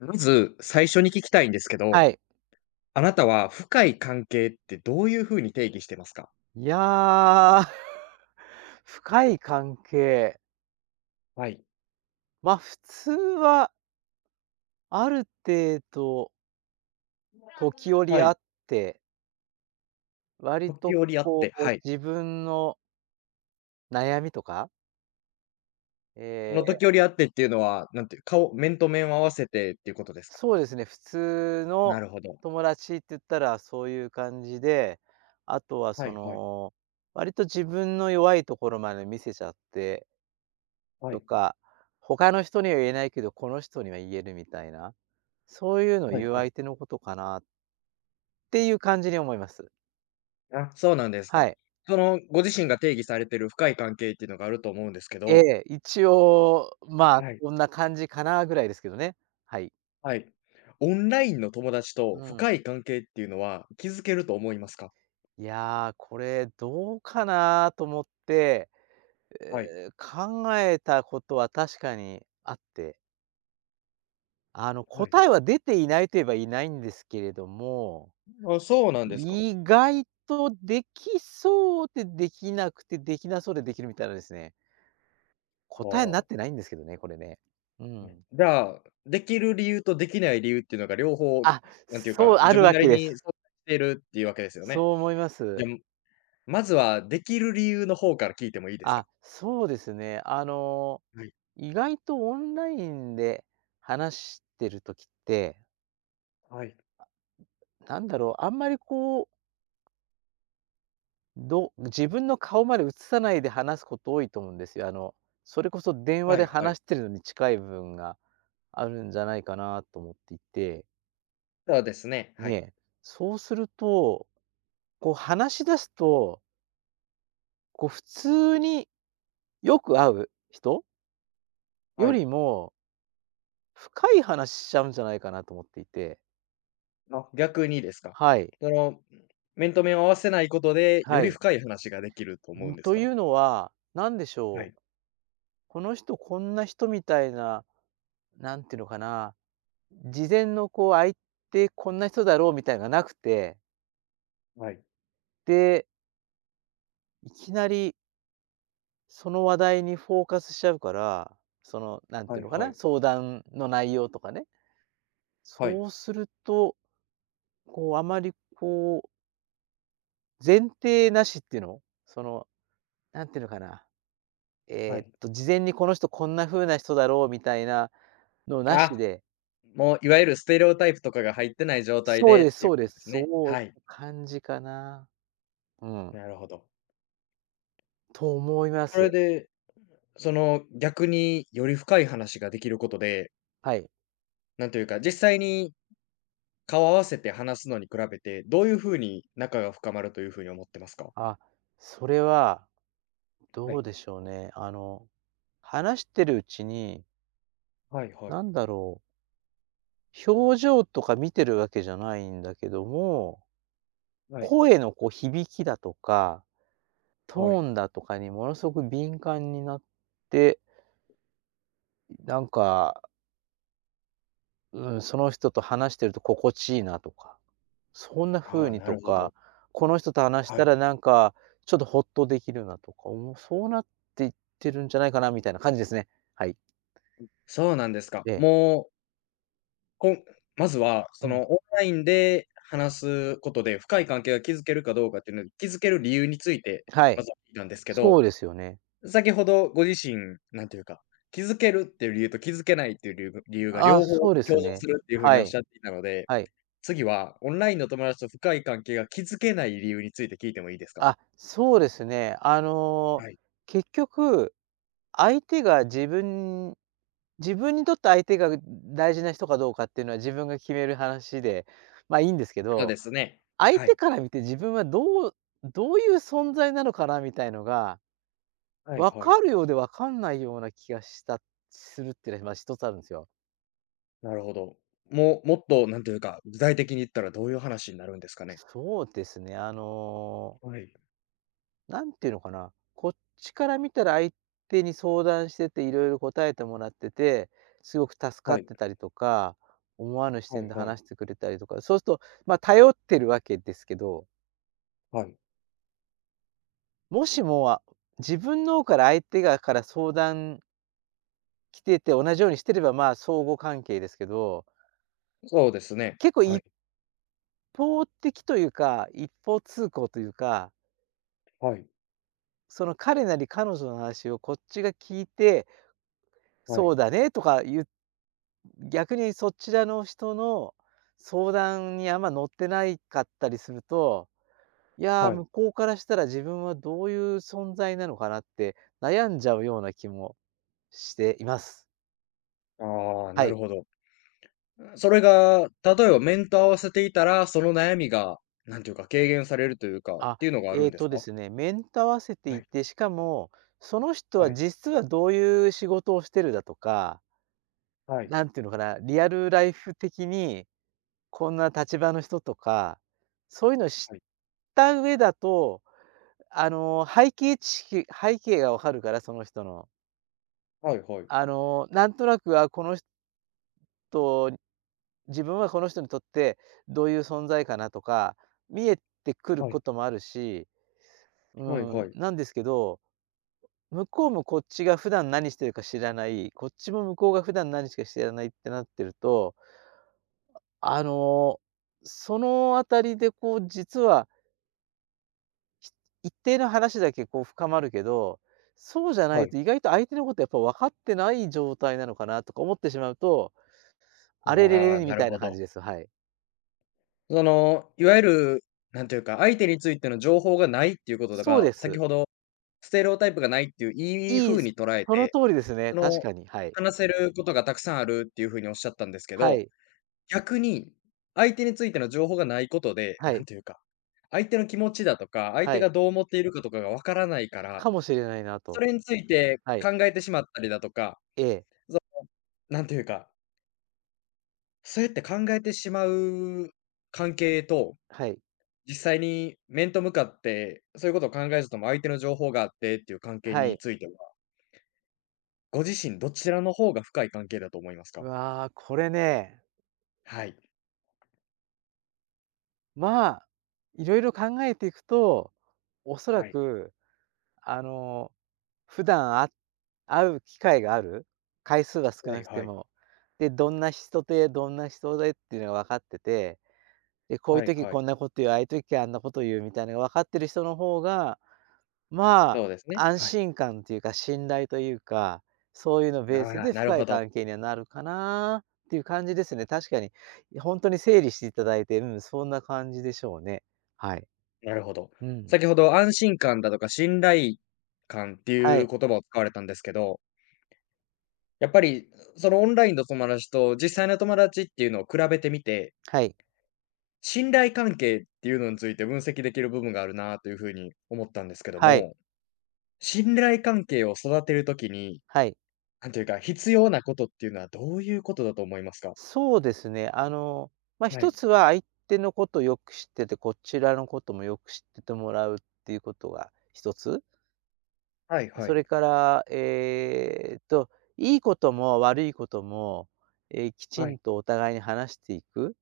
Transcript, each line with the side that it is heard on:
left: まず、最初に聞きたいんですけど、
right: はい。
left: あなたは深い関係ってどういう風に定義してますか？
right: いや、深い関係。
left: はい。
right: ま、普通はある程度時折
left: は
right: あ
left: い。
right: って、割と
left: 時折会っ
right: こ
left: て、
right: う
left: はい。
right: 自分の悩みとか、え
left: その時
right: ー
left: 折会ってっていうのは、なんていう、顔面と面を合わせてっていうことですか？
right: そうですね、普通
left: な
right: の
left: るほど。
right: 友達って言ったらそういう感じで、あとは
left: は
right: そ
left: いはい。
right: の、割と自分の弱いところまで見せちゃって
left: は
right: と
left: い。
right: か、他の人には言えないけど、この人には言えるみたいな、そういうのを
left: はい
right: 言う
left: はい。
right: 相手のことかなっていう感じに思います。
left: あ、そうなんです
right: は
left: か。
right: い。
left: その、ご自身が定義されてる深い関係っていうのがあると思うんですけ
right: え
left: ど、
right: え、一応、まあ、
left: はい。
right: こんな感じかなぐらいですけどね。はい。
left: はい。オンラインの友達と
right: うん。
left: 深い関係っていうのは築けると思いますか？
right: いや、これどうかなと思って、
left: はい。
right: え考えたことは確かにあって、
left: はい。
right: 答えは出ていないと言えばいないんですけれども、
left: あ、そうなんですか。
right: 意外とできそうでできなくて、できなそうでできるみたいなですね。
left: は
right: 答えになっ
left: あ。
right: てないんですけどね、これね。うん。
left: じゃあ、できる理由とできない理由っていうのが両方、
right: あ、
left: なんていう
right: そう、
left: か、
right: あ
left: 自
right: る
left: 分
right: わ
left: な
right: け
left: り
right: で
left: に存
right: す。
left: 在しているっていうわけですよ
right: そう
left: ね。
right: 思いま
left: じゃ
right: す。
left: あ、まずはできる理由の方から聞いてもいいですか？
right: あ、そうですね。
left: はい。
right: 意外とオンラインで話してる時って、
left: はい。
right: なんだろう、あんまりこう、ど自分の顔まで映さないで話すこと多いと思うんですよ。それこそ電話
left: は
right: で
left: いは
right: 話
left: い。
right: してるのに近い部分が。あるんじゃないかなと思っていて、
left: ただですね、はい。
right: ね、そうすると、こう話し出すと、こう普通によく会う人
left: は
right: よ
left: い。
right: りも、深い話しちゃうんじゃないかなと思っていて。
left: あ、逆にですか。
right: はい、
left: その、面と面を合わせないことで、よ
right: は
left: り
right: い。
left: 深い話ができると思うんです
right: とい
left: か？
right: うのは、何でし
left: は
right: ょ
left: い。
right: う、この人こんな人みたいな、なんていうのかな、事前のこう、あいてこんな人だろうみたいなのがなくて、
left: はい。
right: で、いきなりその話題にフォーカスしちゃうから、その、なんて
left: は
right: いう
left: い
right: のか
left: は
right: な、
left: い。
right: 相談の内容とかね。
left: はい。
right: そうすると、こう、あまりこう、前提なしっていうの、その、なんていうのかな、
left: はい。
right: 事前にこの人こんな風な人だろうみたいなのなし
left: あ、
right: で、
left: もういわゆるステレオタイプとかが入ってない状態
right: そう
left: でっ
right: です
left: ていう
right: そう
left: こ
right: で
left: とで
right: す。
left: すね。
right: そういう
left: はい、
right: 感じかな。うん、
left: なるほど。
right: と思いま
left: そ
right: す。
left: れでその、逆により深い話ができることで、
right: はい。
left: なんというか、実際に顔を合わせて話すのに比べて、どういう風に仲が深まるという風に思ってますか？
right: あ、それは
left: は
right: どう
left: い。
right: でしょうね。話してるうちに、
left: はいはい。
right: なんだろう、表情とか見てるわけじゃないんだけども、
left: はい。
right: 声のこう響きだとか、ト
left: は
right: ー
left: い。
right: ンだとかにものすごく敏感になって、なんか、うん、その人と話してると心地いいなとか、そんな
left: あ
right: 風
left: あ、
right: に
left: な
right: と
left: るほど。
right: か、この人と話し
left: は
right: た
left: い。
right: らなんか、ちょっとほっとできるなとか、もうそうなっていってるんじゃないかなみたいな感じですね。はい。
left: そうなんですか。
right: ええ。
left: もう、こんまずは、
right: う
left: そ
right: ん。
left: の、オンラインで話すことで、深い関係が築けるかどうかっていうのを築ける理由について、
right: は
left: ま
right: い。
left: ずは聞いたんですけど
right: そうですよね。
left: 先ほどご自身、なんていうか、気づけるっていう理由と気づけないっていう理由が
right: ああ、
left: 両方
right: そうです
left: 共存
right: ね。
left: するっていう風に
right: は
left: おっ
right: い、
left: しゃっていたので、
right: はい。
left: 次はオンラインの友達と深い関係が築けない理由について聞いてもいいですか？
right: あ、そうですね。
left: はい。
right: 結局、相手が自分自分にとって相手が大事な人かどうかっていうのは自分が決める話で、まあ、いいんですけ
left: そう
right: ど、
left: ですね。
right: 相
left: は
right: 手
left: い。
right: から見て自分はどういう存在なのかなみたいのが、
left: はい
right: 分
left: はい。
right: かるようで分かんないような気がするっていうのは、ま、一つあるんですよ。
left: なるほど。もうもっとなんというか、具体的に言ったらどういう話になるんですかね？
right: そうですね、
left: はい。
right: なんていうのかな、こっちから見たら相手に相談してて、いろいろ答えてもらってて、すごく助かっ
left: はい
right: てたりとか、思わぬ視
left: は
right: 点
left: い
right: で
left: はい
right: 話してくれたりとか、そうすると、まあ、頼ってるわけですけど、
left: はい。
right: もしも、あ、自分の方から相手から相談来てて、同じようにしてれば、まあ、相互関係ですけど、
left: そうですね。
right: 結構
left: は
right: 一
left: い、
right: 方的というか、一方通行というか、
left: はい、
right: その彼なり彼女の話をこっちが聞いて、
left: は
right: そ
left: い、
right: うだねとか言っ、逆にそちらの人の相談にあんま乗ってないかったりすると、いや、
left: はい。
right: 向こうからしたら自分はどういう存在なのかなって悩んじゃうような気もしています。
left: ああ、
right: は
left: なる
right: い。
left: ほど。それが、例えば面と合わせていたら、その悩みが、なんていうか、軽減されるというか、っ
right: あ、
left: ていうのがあ
right: え
left: るん
right: え
left: です
right: とで
left: か？
right: すね、面と合わせて
left: は
right: い
left: い、
right: て、しかも、その人は
left: はい、
right: 実はどういう仕事をしてるだとか、
left: はい、
right: なんていうのかな、リアルライフ的にこんな立場の人とか、そういうのを知
left: は
right: っ
left: い、
right: た上だと、背景がわかるから、その人の。
left: はいはい、
right: なんとなく、あ、この人自分はこの人にとってどういう存在かなとか、見えてくる
left: は
right: こ
left: い、
right: ともあるし、う
left: はい
right: ん、
left: はい、
right: なんですけど、向こうもこっちが普段何してるか知らない、こっちも向こうが普段何してか知らないってなってると、あの、そのあたりでこう実は一定の話だけこう深まるけど、そうじゃな
left: は
right: い
left: い。
right: と意外と相手のことやっぱ分かってない状態なのかなとか思ってしまうと、あれれ
left: あ
right: れ
left: あ、
right: れみ
left: なる
right: たいな
left: ほ
right: 感じ
left: ど。
right: です。はい。
left: その、いわゆる、なんていうか、相手についての情報がないっていうことだ
right: そう
left: が、
right: で
left: 先
right: す。
left: ほどステレオタイプがないっていういい
right: いい、
left: 風に捉え
right: その
left: て、
right: 通りですね。
left: そ
right: 確
left: の、
right: かに。はい。
left: 話せることがたくさんあるっていう風におっしゃったんですけ
right: は
left: ど
right: い。
left: 逆に、相手についての情報がないことで、
right: は
left: な
right: い。
left: んていうか、相手の気持ちだとか、相手
right: は
left: が
right: い。
left: どう思っているかとかがわからないから、
right: かもしれないな
left: そ
right: と。
left: れについて
right: は
left: 考
right: い。
left: えてしまったりだとか、
right: ええ。
left: なんていうか、そうやって考えてしまう関係と、
right: はい。
left: 実際に面と向かって、そういうことを考えずとも相手の情報があってっていう関係
right: は
left: に
right: い。
left: ついては、ご自身どちらの方が深い関係だと思います
right: う
left: か？
right: わあ、これね、
left: はい。
right: まあ、いろいろ考えていくと、おそら
left: はい。
right: く、あの、普段会う機会がある？回数が少
left: は
right: な
left: い
right: くて
left: はい。
right: も。で、どんな人で、どんな人でっていうのが分かってて、で、こういう
left: はい
right: 時
left: は
right: こ
left: い。
right: んなこと言う、ああいう時あんなこと言うみたいなのが分かってる人の方が、ま
left: そうですね。
right: あ、安
left: はい。
right: 心感というか信頼というか、そういうのベース
left: ああ、
right: で
left: なる
right: 深
left: ほ
right: い
left: ど。
right: 関係にはなるかなっていう感じですね。確かに、ほんとに整理していただいて、うん、そんな感じでしょうね。はい。
left: なるほど。
right: うん。
left: 先ほど安心感だとか信頼感って
right: は
left: いう
right: い。
left: 言葉を使われたんですけど、やっぱりそのオンラインの友達と実際の友達っていうのを比べてみて、
right: はい。
left: 信頼関係っていうのについて分析できる部分があるなというふうに思ったんですけど
right: はい。
left: も、信頼関係を育てるときに、
right: はい。
left: なんていうか必要なことっていうのはどういうことだと思いますか？
right: そうですね。まあ、
left: は
right: 一
left: い。
right: つは相手のことをよく知ってて、こちらのこともよく知っててもらうっていうことが一つ。
left: はいは
right: そ
left: い。
right: れから、いいことも悪いことも、きち
left: は
right: ん
left: い。
right: とお互いに話していく、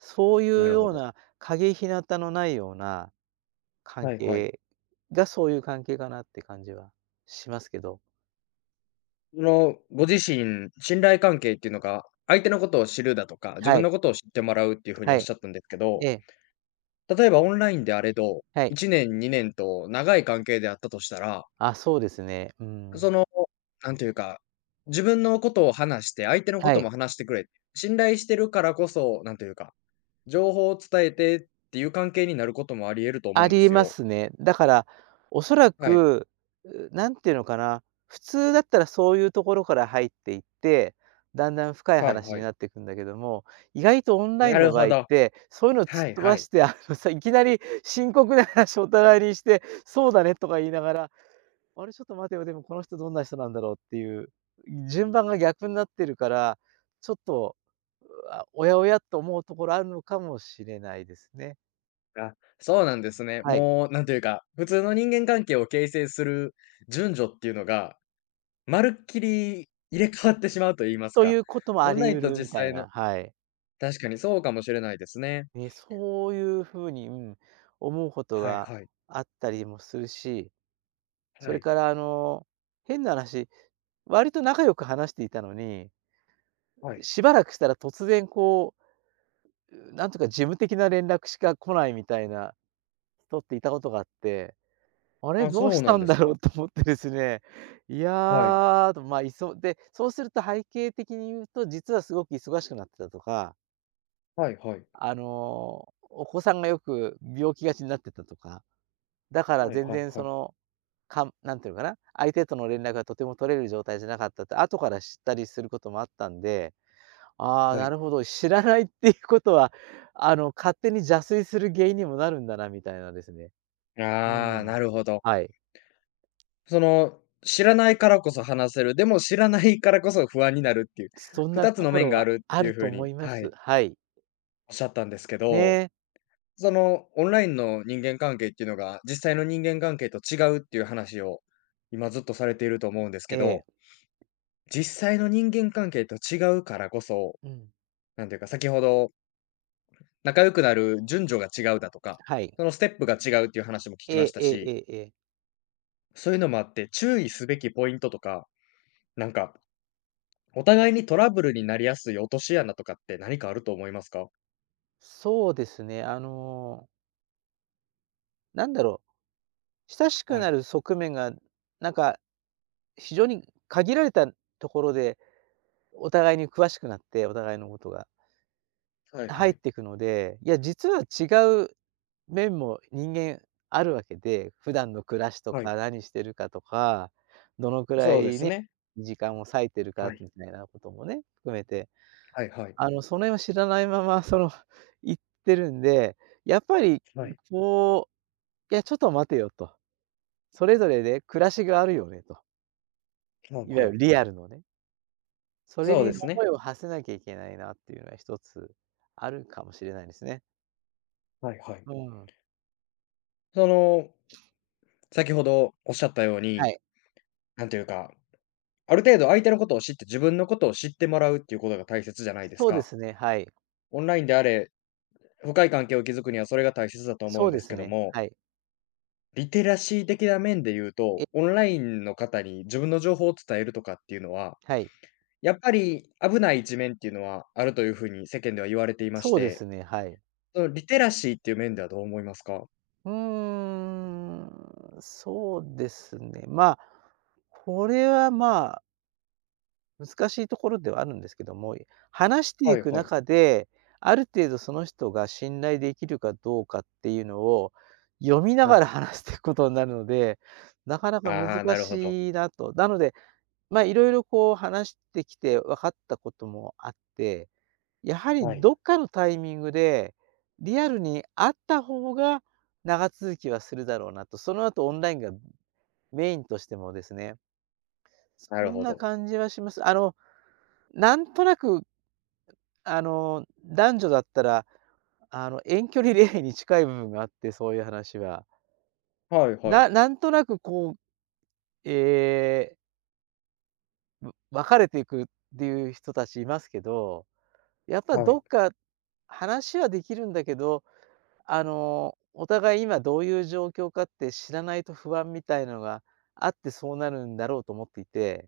right: そうい
left: な
right: う
left: る
right: よ
left: ほ
right: う
left: ど。
right: な陰日向のないような関
left: はいはい。
right: 係が、そういう関係かなって感じはしますけど。
left: その、ご自身、信頼関係っていうのが、相手のことを知るだとか、自
right: は
left: 分
right: い、
left: のことを知ってもらうっていう風に
right: は
left: おっ
right: い、
left: しゃったんですけ
right: え
left: ど、
right: え、
left: 例えばオンラインであれど、
right: はい。
left: 1年、2年と長い関係であったとしたら、
right: あ、そうですね。う
left: そ
right: ん。
left: の、なんていうか、自分のことを話して、相手のこ
right: は
left: と
right: い。
left: も話してくれ、信頼してるからこそ、なんというか、情報を伝えてっていう関係になることもあり得ると
right: あ
left: 思うんで
right: り
left: す
right: ま
left: よ。
right: すね。だから、おそら
left: はい。
right: く、なんていうのかな、普通だったらそういうところから入っていって、だんだん深い
left: はい
right: 話
left: は
right: に
left: い。
right: なっていくんだけども、意外とオンライ
left: な
right: ンの
left: る
right: 場
left: ほ
right: 合っ
left: ど。
right: て、そういうのを突
left: は
right: っ
left: い
right: 飛
left: は
right: ば
left: い。
right: して、あのさ、いきなり深刻な話をお互いにして、「そうだね」とか言いながら、「あれ、ちょっと待てよ、でもこの人どんな人なんだろう」っていう、順番が逆になってるから、ちょっと、あ、おやおやと思うところあるのかもしれないですね。
left: あ、そうなんですね。
right: はい。
left: もうなんというか、普通の人間関係を形成する順序っていうのが、まるっきり入れ替わってしまうと言います
right: とい
left: か。
right: うことも
left: オ
right: あ
left: ン
right: り
left: ライ
right: 得
left: ンと
right: るみ
left: 実
right: たい
left: 際の
right: な、はい。
left: 確かにそうかもしれないですね。
right: ね、そういう風に、うん、思うこと
left: はい
right: が
left: はい。
right: あったりもするし、そ
left: は
right: れ
left: い。
right: から変な話、割と仲良く話していたのに、
left: はい。
right: しばらくしたら突然こう、なんとか事務的な連絡しか来ないみたいな人っていたことがあって、あれ、
left: あ、
right: どう
left: そ
right: し
left: うな
right: た
left: ん
right: ん
left: です
right: だろ
left: か。
right: うと思ってですね、い
left: はい。
right: や、と、ま、いそで、そうすると背景的に言うと、実はすごく忙しくなってたとか、
left: はいはい。
right: お子さんがよく病気がちになってたとか、だから
left: はい
right: 全
left: はい
right: 然
left: はい。
right: なんていうのかな、相手との連絡がとても取れる状態じゃなかったって後から知ったりすることもあったんで、ああ、
left: は
right: な
left: い。
right: るほど、知らないっていうことは、勝手に邪推する原因にもなるんだなみたいなですね。う
left: ああ、
right: ん。
left: なるほど。
right: はい。
left: その、知らないからこそ話せる、でも知らないからこそ不安になるっていう、
right: そんな
left: 2
right: と
left: つの
right: こ
left: 面
right: ろ
left: があ
right: は
left: るっ
right: あ
left: てい
right: る
left: う
right: と
left: 風
right: 思
left: に、
right: いま
left: は
right: す。
left: い、
right: はい。
left: おっしゃったんですけど
right: ね、
left: その、オンラインの人間関係っていうのが、実際の人間関係と違うっていう話を、今ずっとされていると思うんです
right: え
left: けど、
right: え、
left: 実際の人間関係と違うからこそ、
right: うん、
left: なんていうか、先ほど仲良くなる順序が違うだとか、
right: はい。
left: そのステップが違うっていう話も聞き
right: え
left: まし
right: ええ
left: た
right: ええ
left: し、
right: えええ。
left: そういうのもあって注意すべきポイントとか、なんか、お互いにトラブルになりやすい落とし穴とかって何かあると思いますか？
right: そうですね、なんだろう、親しく
left: は
right: な
left: い。
right: る側面が、なんか、非常に限られたところで、お互いに詳しくなって、お互いのことが
left: はい
right: 入
left: は
right: っ
left: い。
right: ていくので、いや、実は違う面も人間あるわけで、普段の暮らしと
left: はい。
right: か、何してるかとか、どのくら
left: そうで
right: い
left: す
right: ね、
left: ね。
right: 時間を割いてるか
left: はい。
right: みたいなこともね、含めて、
left: はいはい。
right: その辺は知らないまま、その、行ってるんで、やっぱり、
left: はい。
right: こう、いや、ちょっと待てよと、それぞれね、暮らしがあるよねと。
left: はい
right: いわ
left: は
right: ゆる
left: い。
right: リアルのね、それ
left: そう
right: に
left: です
right: 思
left: ね。
right: いを馳せなきゃいけないなっていうのは一つあるかもしれないですね。
left: はいはい。
right: うん。
left: その、先ほどおっしゃったよう
right: は
left: に、
right: い。
left: なんていうか、ある程度相手のことを知って自分のことを知ってもらうっていうことが大切じゃないです
right: そうで
left: か。
right: すね、はい。
left: オンラインであれ、深い関係を築くにはそれが大切だと思う
right: そ
left: ん
right: う
left: で
right: で
left: す
right: す
left: けど
right: ね、
left: も、
right: はい。
left: リテラシー的な面で言う
right: え、
left: と、オンラインの方に自分の情報を伝えるとかっていうのは、
right: はい。
left: やっぱり危ない一面っていうのはあるというふうに世間では言われていまし
right: そうで
left: て、
right: すね、はい。
left: そのリテラシーっていう面ではどう思いますか？
right: うーん、そうですね、まあ、これは難しいところではあるんですけども、話して
left: は
right: い
left: い
right: く
left: はい。
right: 中で、ある程度その人が信頼できるかどうかっていうのを、読みな
left: は
right: が
left: い。
right: ら話していくことになるので、なかなか難
left: ああー、なるほど。
right: しいなと。なので、まあ、いろいろこう話してきて分かったこともあって、やはり
left: はい。
right: どっかのタイミングで、リアルに会った方が長続きはするだろうなと、その後オンラインがメインとしてもですね、
left: な
right: そ
left: る
right: ん
left: ほ
right: な
left: ど。
right: 感じはします。なんとなく男女だったら、遠距離恋愛に近い部分があって、そういう話は。
left: はいはい。
right: なんとなくこう、ええ、別れていくっていう人たちいますけど、やっぱ
left: は
right: ど
left: い。
right: っか話はできるんだけど、お互い今どういう状況かって知らないと不安みたいのがあってそうなるんだろうと思っていて、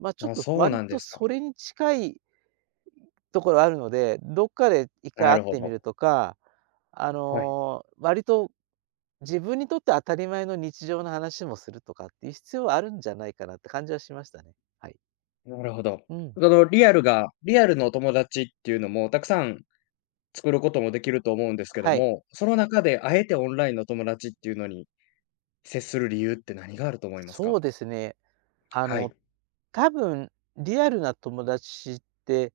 right: ま、ちょっ
left: あ、
right: と
left: そう
right: 割
left: なんで
right: と
left: すか。
right: それに近いところあるので、どっかで一回
left: な
right: 会っ
left: るほ
right: てみる
left: ど。
right: とか、
left: はい。
right: 割と自分にとって当たり前の日常の話もするとかっていう必要はあるんじゃないかなって感じはしましたね。はい。
left: なるほど。
right: うん。
left: そのリアルがリアルのお友達っていうのもたくさん作ることもできると思うんですけど
right: はい。
left: も、その中であえてオンラインの友達っていうのに接する理由って何があると思います
right: そ
left: か？
right: うですね。あ
left: はい、
right: の、多分リアルな友達って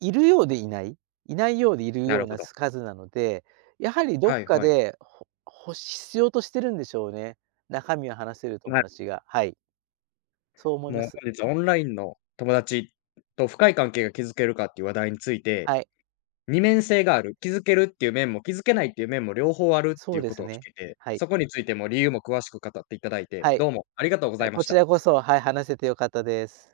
right: いるようでいない、いないようでいる
left: な
right: よう
left: るほ
right: な
left: ど。
right: 数なので、やはりどっ
left: はい
right: か
left: はい。
right: で、ほ必要としてるんでしょうね。中身を話せる友
left: な
right: 達が。はい。そう思い
left: も
right: ま
left: う
right: す。
left: 本日はオンラインの友達と深い関係が築けるかっていう話題について
right: はい。
left: 二面性がある、気づけるっていう面も気づけないっていう面も両方あるって
right: そ
left: い
right: う
left: う
right: で
left: こ
right: す
left: とを聞
right: ね。
left: けて、
right: はい。
left: そこについても理由も詳しく語っていただいて、
right: はい。
left: どうもありがとうご
right: は
left: ざ
right: い、
left: いま
right: こ
left: し
right: ち
left: た。
right: らこそ、はい、話せて良かったです。